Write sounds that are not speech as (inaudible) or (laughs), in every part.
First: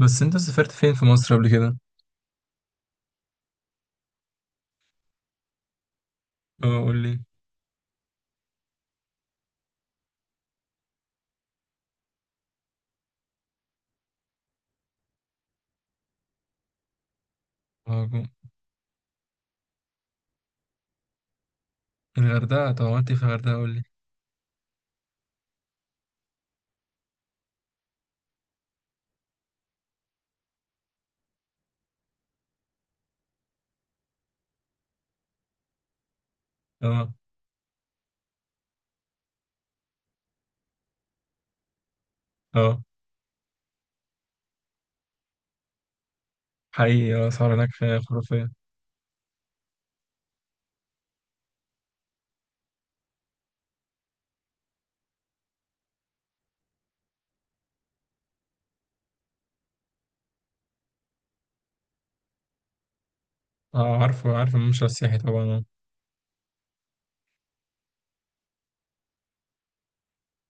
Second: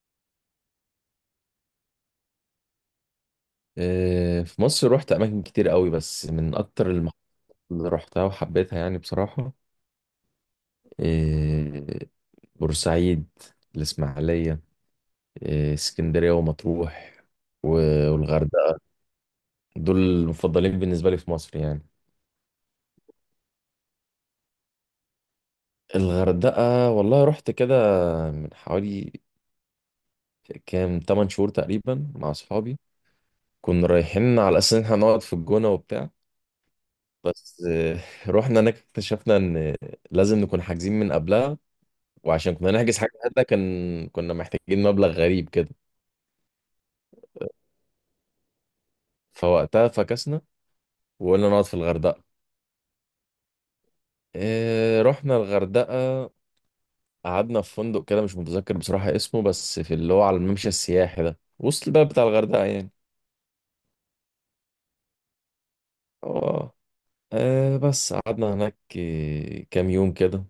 بس انت سافرت فين في مصر قبل كده؟ آه، في مصر رحت اماكن كتير قوي بس من اه اكتر قول لي. المحافظات اللي رحتها وحبيتها يعني بصراحة. آه، بورسعيد، الاسماعيلية، اسكندرية، ومطروح و- اه جو- والغردقة. دول المفضلين بالنسبة لي في مصر يعني. الغردقه، طب عملت ايه في الغردقه؟ قول لي. الغردقة والله رحت كده من حوالي كام 8 شهور تقريبا مع اصحابي. كنا رايحين على اساس ان احنا نقعد في الجونة وبتاع. اه بس (laughs) رحنا هناك اكتشفنا ان لازم نكون حاجزين من قبلها. وعشان كنا اه نحجز حاجة هنا كان كنا محتاجين مبلغ غريب كده. حقيقي، اسعار هناك خرافيه. فوقتها فكسنا وقلنا نقعد في الغردقة. إيه، رحنا الغردقة، قعدنا في فندق كده مش متذكر بصراحة اسمه، بس في اللي هو على الممشى السياحي ده وسط البلد بتاع الغردقة يعني. اه عارف الممشى السياحي طبعا، اه. اه. بس قعدنا هناك كام يوم كده.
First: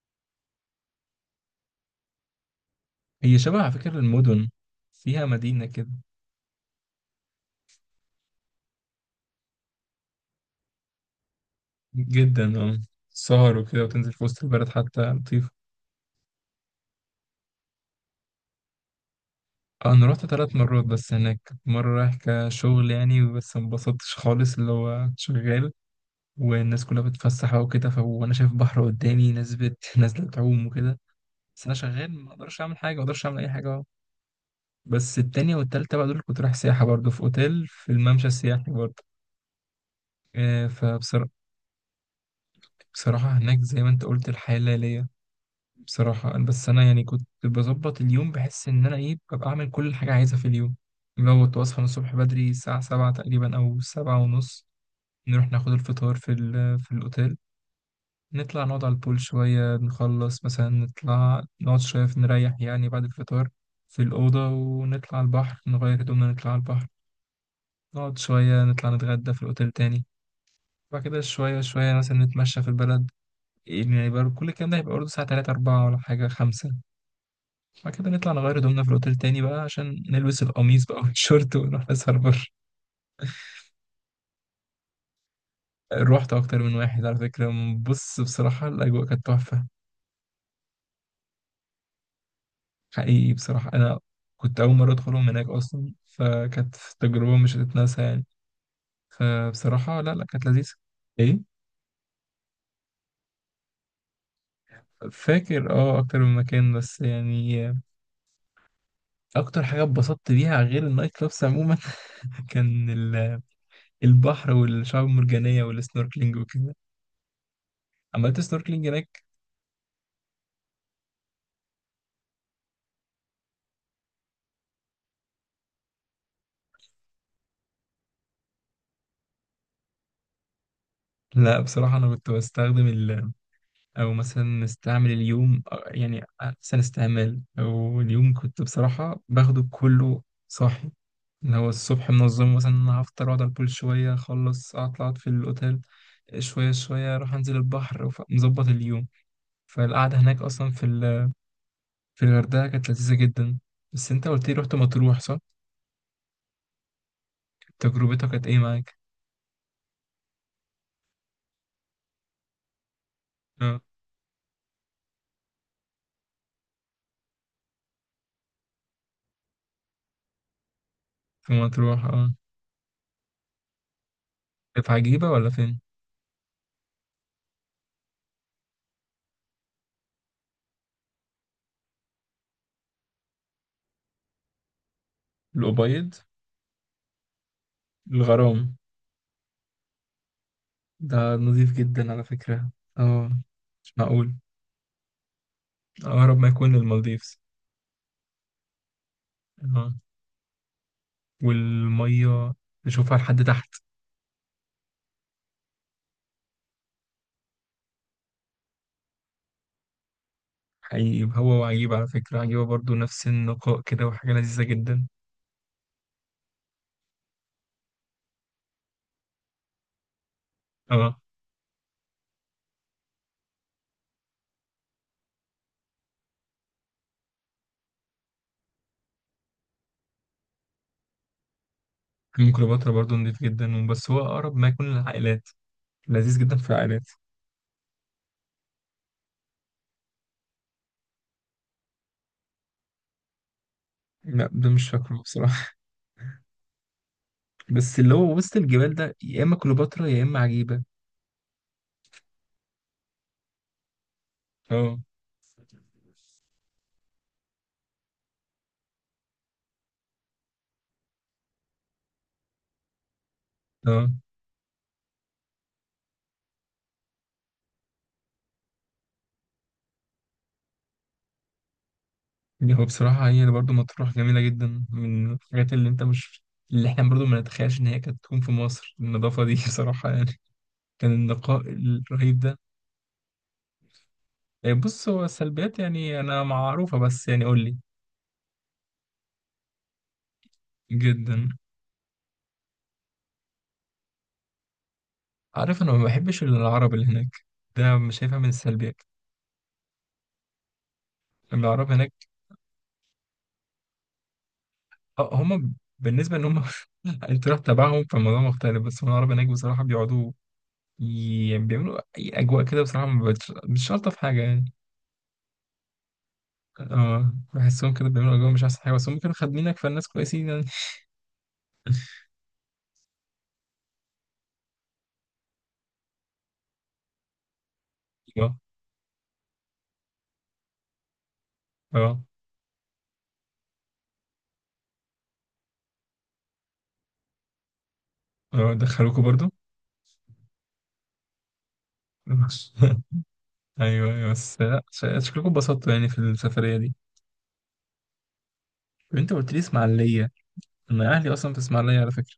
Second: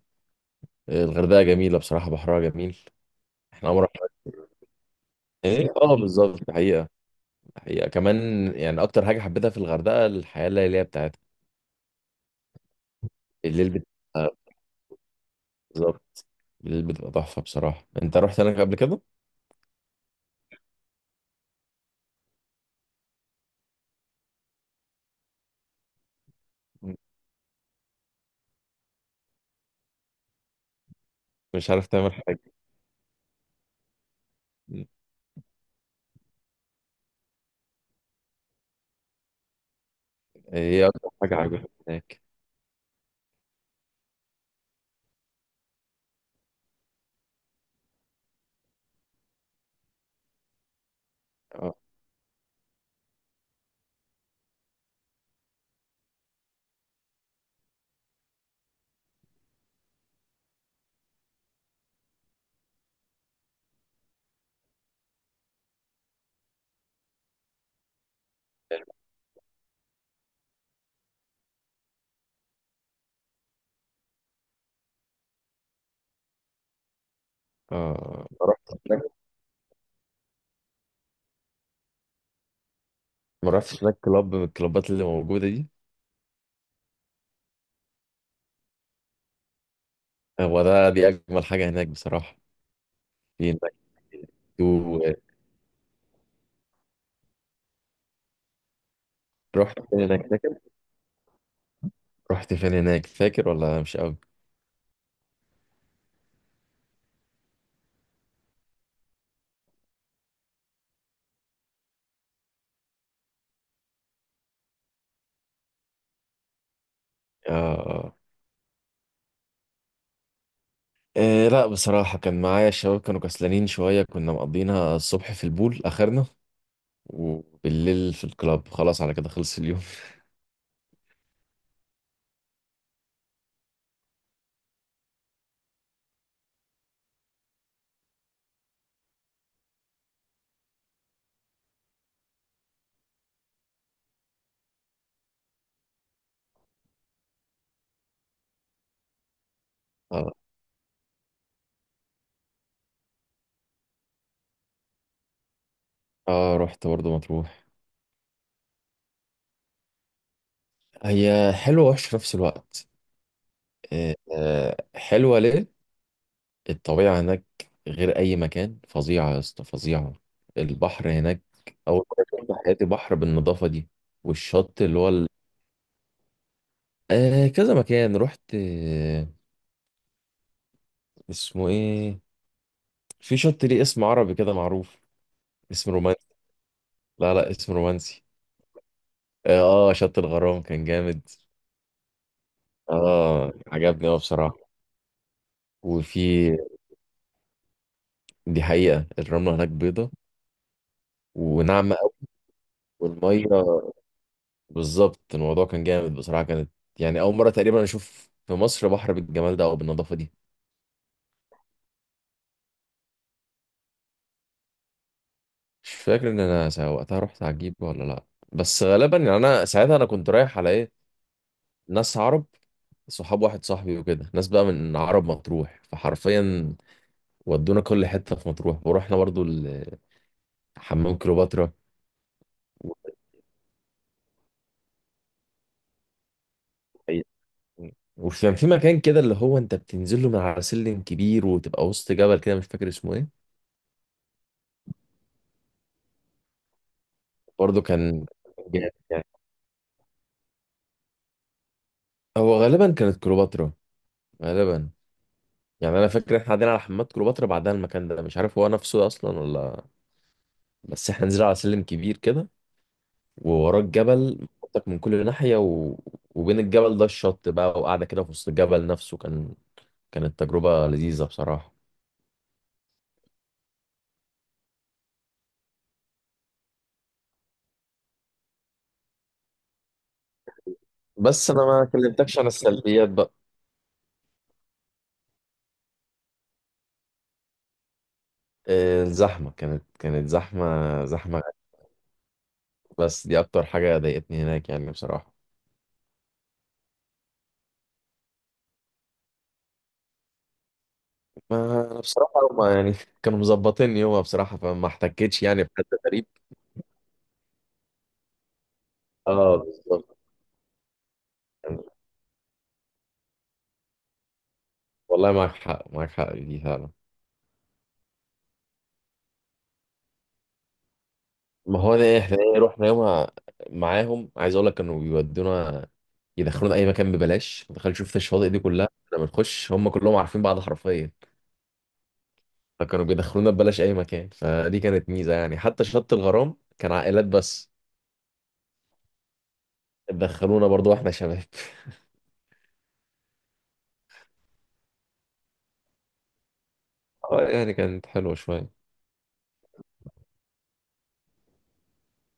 الغردقة جميلة بصراحة، بحرها جميل. هي شبه احنا على عمرنا. فكره المدن فيها مدينه ايه، كده، اه، بالظبط. الحقيقة كمان يعني اكتر حاجة حبيتها في الغردقة الحياة الليلية بتاعتها. جدا اه. سهر الليل وكده وتنزل في بتاعها، وسط البلد حتى لطيفه. بالظبط، الليل بتبقى تحفة بصراحة. انت رحت هناك قبل كده؟ اه، انا رحت 3 مرات، بس هناك مره رايح كشغل يعني، بس ما انبسطتش خالص اللي هو شغال والناس كلها بتتفسح بقى وكده، وانا شايف بحر قدامي، ناس (laughs) نازله تعوم وكده. بس مش انا عارف شغال تعمل ما حاجة. اقدرش اعمل حاجه، ما اقدرش اعمل اي حاجه اهو. بس التانية والتالتة بقى دول كنت رايح سياحه برضه في اوتيل في الممشى السياحي برضه. ايه اكتر فبصراحه حاجة عجبتك هناك؟ بصراحه هناك زي ما انت قلت الحياه الليليه بصراحه، بس انا يعني كنت بظبط اليوم، بحس ان انا ايه ببقى اعمل كل حاجه عايزها في اليوم. لو كنت اه، بصحى من الصبح بدري الساعه 7 تقريبا او 7 ونص، نروح ناخد الفطار في في الاوتيل. نطلع نقعد على البول شوية، نخلص مثلا نطلع نقعد شوية نريح يعني بعد الفطار في الأوضة، ونطلع على البحر، نغير هدومنا نطلع على البحر. نقعد شوية نطلع نتغدى في الأوتيل تاني. بعد كده شوية شوية مثلا نتمشى في البلد. يعني برضه كل الكلام ده هيبقى برضه الساعة 3، 4 ولا حاجة 5. بعد كده اه، نطلع نغير هدومنا في الأوتيل تاني بقى عشان نلبس القميص بقى (laughs) والشورت ونروح نسهر بره. ما رحتش هناك كلاب من الكلابات اللي موجودة دي. روحت أكتر من واحد على فكرة. بص بصراحة الأجواء كانت تحفة. هو ده دي أجمل حاجة هناك بصراحة. حقيقي في بصراحة هناك. أنا كنت أول مرة تو. أدخلهم هناك أصلا، فكانت تجربة مش هتتنسى يعني. رحت فبصراحة فين لا لا، هناك كانت فاكر؟ لذيذة. إيه. رحت فين هناك فاكر ولا مش قوي؟ فاكر أه، أكتر من مكان بس يعني. أكتر حاجة اتبسطت بيها غير النايت كلابس عموما (laughs) كان البحر والشعاب المرجانية والسنوركلينج وكده. اه، اه، عملت سنوركلينج هناك. إيه، لا بصراحة كان معايا الشباب كانوا كسلانين شوية، كنا مقضينا الصبح في البول آخرنا، وبالليل في الكلاب، خلاص على كده خلص اليوم. لا بصراحة أنا كنت بستخدم، او مثلا استعمل اليوم يعني احسن استعمال، او اليوم كنت بصراحه باخده كله صاحي. اللي هو الصبح منظم مثلا، انا هفطر واقعد على البول شويه اخلص، اطلع أقعد في الاوتيل شويه شويه، اروح انزل البحر مظبط اليوم. (laughs) فالقعده اه، هناك اصلا في في الغردقه كانت لذيذه جدا. بس انت قلت لي رحت مطروح، صح؟ اه، رحت برضه مطروح. تجربتك كانت ايه معاك؟ هي حلوة ووحشة في نفس الوقت. اه. حلوة ليه؟ الطبيعة هناك غير أي مكان، فظيعة يا اسطى، فظيعة. البحر هناك في مطروح، أول مرة اه. شفت في حياتي بحر بالنظافة دي، والشط في اللي هو ال... عجيبه ولا فين؟ آه، كذا مكان رحت. آه، اسمه إيه؟ في شط ليه اسم عربي كده معروف، اسم الابيض. رومانسي. لا، لا، اسم رومانسي. الغرام. آه، آه، شط الغرام كان جامد. ده نظيف جدا على فكرة. اه، آه، مش عجبني أوي معقول. بصراحة. أقرب ما وفي. يكون للمالديفز. دي حقيقة الرملة هناك اه. بيضة وناعمة أوي، والمية نشوفها لحد والميه تحت. بالظبط. الموضوع كان جامد بصراحة. كانت يعني أول مرة تقريبا أشوف في مصر بحر بالجمال ده أو بالنظافة دي. حقيقي، هو وعجيبة على فكرة، عجيبة برضو نفس النقاء كده، وحاجة لذيذة جدا. مش فاكر إن أنا وقتها رحت عجيبة ولا لأ. بس غالبا، يعني أنا ساعتها أنا كنت رايح على إيه، اه. ناس عرب. صحاب واحد صاحبي وكده ناس بقى من عرب مطروح، فحرفيا ودونا كل حتة في مطروح، ورحنا برضو حمام كليوباترا. حمام كليوباترا و- برضو نظيف جدا، بس هو أقرب ما يكون للعائلات. لذيذ جدا في العائلات. وكان في مكان كده اللي هو أنت بتنزل له من على سلم كبير وتبقى وسط جبل كده، مش فاكر اسمه إيه. لا ده مش فاكره بصراحة (laughs) برضو بس اللي كان هو وسط جامد الجبال ده يعني. يا إما كليوباترا يا إما عجيبة. هو غالبا كانت كليوباترا، غالبا. اه يعني انا فاكر احنا قاعدين على حمامات كليوباترا، بعدها المكان ده مش عارف هو نفسه اصلا ولا. بس احنا نزلنا على سلم كبير كده، ووراه اه. الجبل منطق من كل ناحيه و... وبين الجبل ده الشط بقى، وقاعده كده في وسط الجبل نفسه. كانت تجربه لذيذه بصراحه. يعني هو بصراحة هي برضه مطروح جميلة جدا. من الحاجات اللي انت مش، اللي احنا برضه ما نتخيلش ان هي كانت تكون في مصر النظافة دي (laughs) بصراحة يعني، كان بس النقاء انا ما كلمتكش الرهيب عن ده. السلبيات بقى. إيه بص، هو السلبيات يعني انا معروفة، بس يعني قول لي. الزحمه كانت زحمه زحمه. جدا. بس دي اكتر حاجه ضايقتني هناك يعني بصراحه. عارف انا ما بحبش العرب اللي هناك. ده مش شايفها من السلبيات. ما العرب انا هناك. بصراحه هما يعني (laughs) كانوا مظبطيني، هو بصراحه فما اه، احتكتش يعني هم بحد غريب. بالنسبة ان هم (laughs) انت رحت تبعهم فالموضوع مختلف. بس هم العرب هناك اه، بصراحة بالظبط. بيقعدوا، يعني بيعملوا اي اجواء كده، بصراحة ما بتش- مش شرط في حاجة يعني. والله معاك حق، معاك حق في دي فعلا. اه، بحسهم كده بيعملوا جو مش احسن حاجه، بس هم كانوا خادمينك، فالناس كويسين يعني. ما هو ده احنا، ايه رحنا يومها معاهم، عايز اقول لك كانوا بيودونا، يدخلونا اي مكان ببلاش. ما دخلت شفت الشواطئ اه. دي كلها احنا بنخش، هم كلهم عارفين بعض حرفيا. اه. فكانوا بيدخلونا ببلاش اي مكان، فدي كانت ميزه يعني. حتى شط الغرام كان عائلات بس اه، دخلوكوا برضو. دخلونا برضو واحنا شباب. (laughs) (laughs) ايوه ايوه، بس لا شكلكم اتبسطتوا يعني في السفريه دي. اه، يعني كانت حلوه شويه. طب انت قلت لي اسماعيليه. انا اهلي اصلا في اسماعيليه على فكره.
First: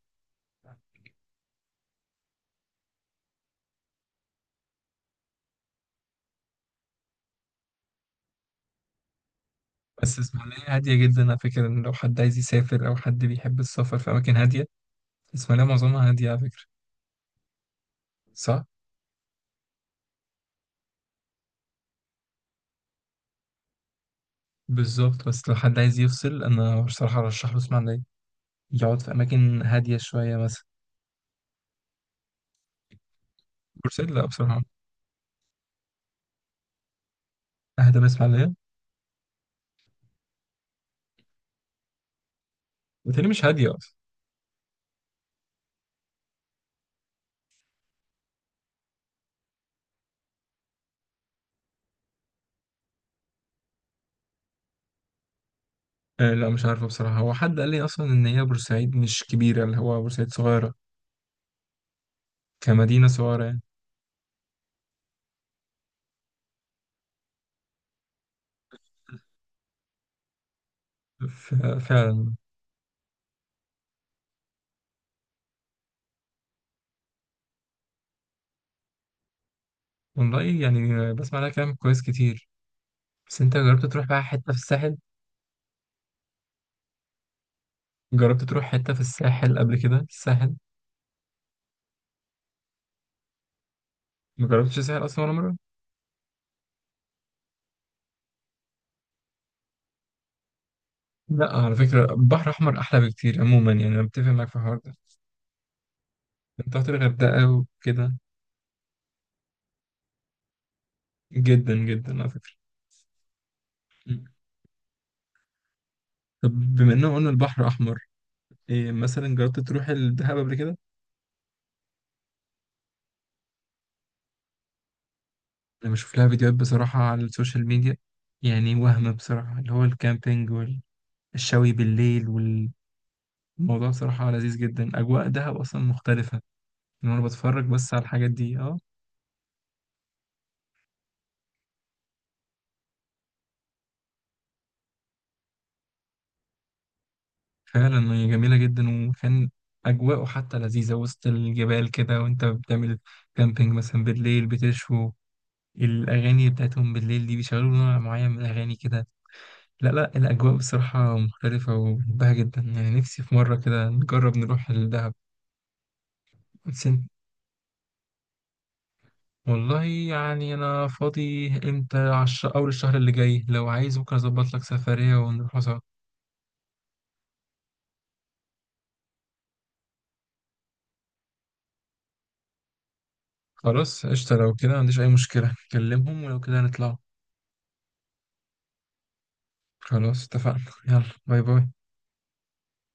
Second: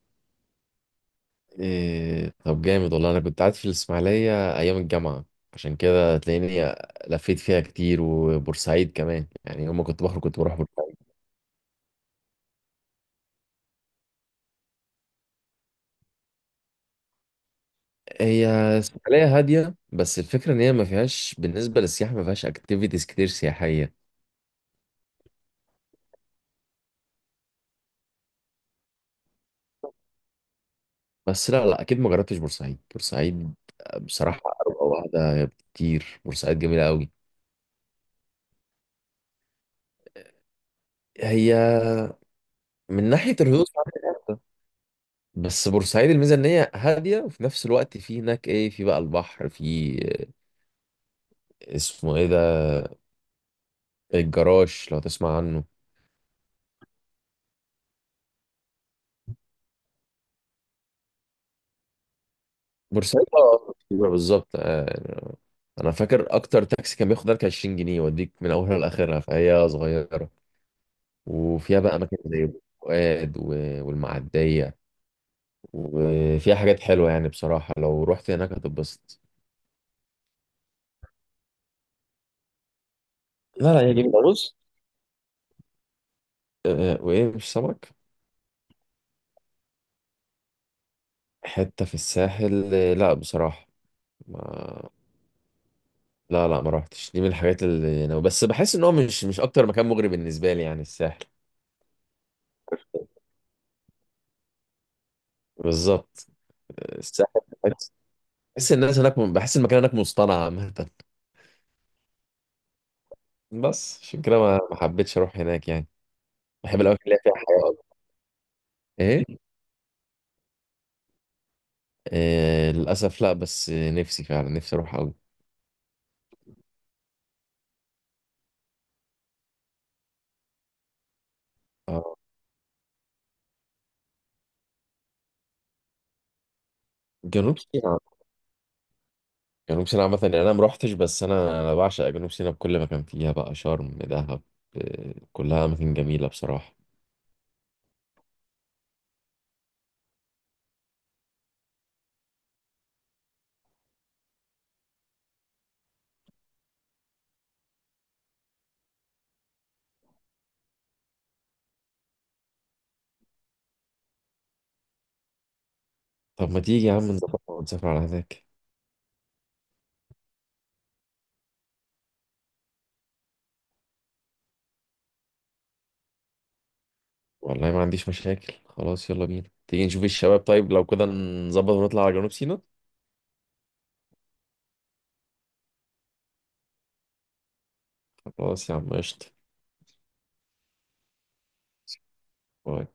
إيه، طب جامد والله. انا كنت قاعد في الاسماعيليه ايام الجامعه. عشان كده تلاقيني لفيت فيها كتير، وبورسعيد كمان يعني، يوم ما كنت بس بخرج كنت بروح اسماعيليه هاديه بورسعيد. جدا على فكره، ان لو حد عايز يسافر او حد بيحب السفر في اماكن هاديه، اسماعيليه معظمها هاديه على فكره. هي صح. ساحلية هادية، بس الفكرة إن هي ما فيهاش بالنسبة للسياحة، ما فيهاش أكتيفيتيز كتير سياحية. بالظبط، بس لو حد عايز يفصل انا بصراحه ارشح له اسماعيليه، يقعد في اماكن هاديه شويه مثلا. بس لا، لا، أكيد ما جربتش بورسعيد. بورسعيد بورسعيد لا بصراحة بصراحه أروقة واحدة كتير، بورسعيد جميلة أوي. اهدى من اسماعيليه. هي من وتاني ناحية مش الهدوء هاديه اصلا. فعلاً، جامدة. بس بورسعيد الميزة إن هي هادية، وفي نفس الوقت في هناك إيه، في بقى البحر، في اسمه إيه ده، الجراش، لو تسمع عنه. آه لا، مش عارفة بصراحة. هو حد قال لي أصلا إن هي بورسعيد مش كبيرة، اللي هو بورسعيد صغيرة، كمدينة بورسعيد، صغيرة يعني. اه، أيوة بالظبط. يعني انا فاكر اكتر تاكسي كان بياخد لك 20 جنيه يوديك من اولها لاخرها، فهي صغيره. ف- وفيها بقى اماكن فعلا. زي فؤاد و- والمعديه، وفيها حاجات حلوه يعني بصراحه، لو رحت هناك هتتبسط. والله يعني بسمع لها كلام كويس كتير. بس أنت لا، لا، جربت هي تروح بقى جميله حتة بص. في الساحل؟ وايه مش سمك. جربت تروح حتة في الساحل قبل كده؟ الساحل؟ حته في الساحل، لا بصراحه. ما جربتش ما. الساحل أصلا ولا مرة؟ لا، لا، ما رحتش. دي من الحاجات اللي انا بس بحس ان هو مش اكتر مكان مغري بالنسبه لي يعني الساحل. لا على فكرة البحر الأحمر أحلى بكتير عموما، يعني أنا متفق معاك في الحوار ده. بالظبط، أنت رحت الساحل. الغردقة وكده. بحس الناس هناك، بحس المكان هناك مصطنع عامة. جدا جدا على فكرة. بس م. عشان كده ما حبيتش اروح هناك يعني. طب بحب بما الاماكن إننا اللي هي قلنا فيها حياة البحر أوي. أحمر، إيه ايه. مثلا جربت تروح الدهب قبل كده؟ آه، للاسف لا، بس نفسي فعلا، نفسي اروح قوي. انا بشوف لها فيديوهات بصراحة على السوشيال ميديا، يعني وهم بصراحة اللي هو الكامبينج والشوي آه، بالليل والموضوع، صراحة لذيذ جدا. اجواء دهب اصلا مختلفة، ان انا جنوب بتفرج بس سيناء. على الحاجات دي اه. جنوب سيناء عامة يعني انا ما روحتش، بس انا بعشق جنوب سيناء بكل مكان فيها، بقى شرم، دهب، آه، كلها اماكن جميلة بصراحة. فعلا هي جميلة جدا، وكان اجواءه حتى لذيذة، وسط الجبال كده وانت بتعمل كامبينج مثلا بالليل بتشوي. الاغاني بتاعتهم بالليل دي بيشغلوا نوع معين من الاغاني كده. لا لا الاجواء بصراحة مختلفة وبحبها جدا، يعني نفسي في مرة كده نجرب نروح الدهب. طب ما بس تيجي يا عم نظبط ونسافر على هناك. والله يعني أنا فاضي. إمتى أول الشهر اللي جاي؟ لو عايز ممكن أظبط لك سفرية ونروح سوا. والله ما عنديش مشاكل، خلاص يلا بينا، تيجي نشوف الشباب، طيب لو كده نظبط ونطلع على جنوب سيناء. خلاص قشطة، لو كده ما عنديش أي مشكلة، كلمهم ولو كده نطلع. خلاص يا عم قشطة. خلاص اتفقنا. يلا. باي باي. باي.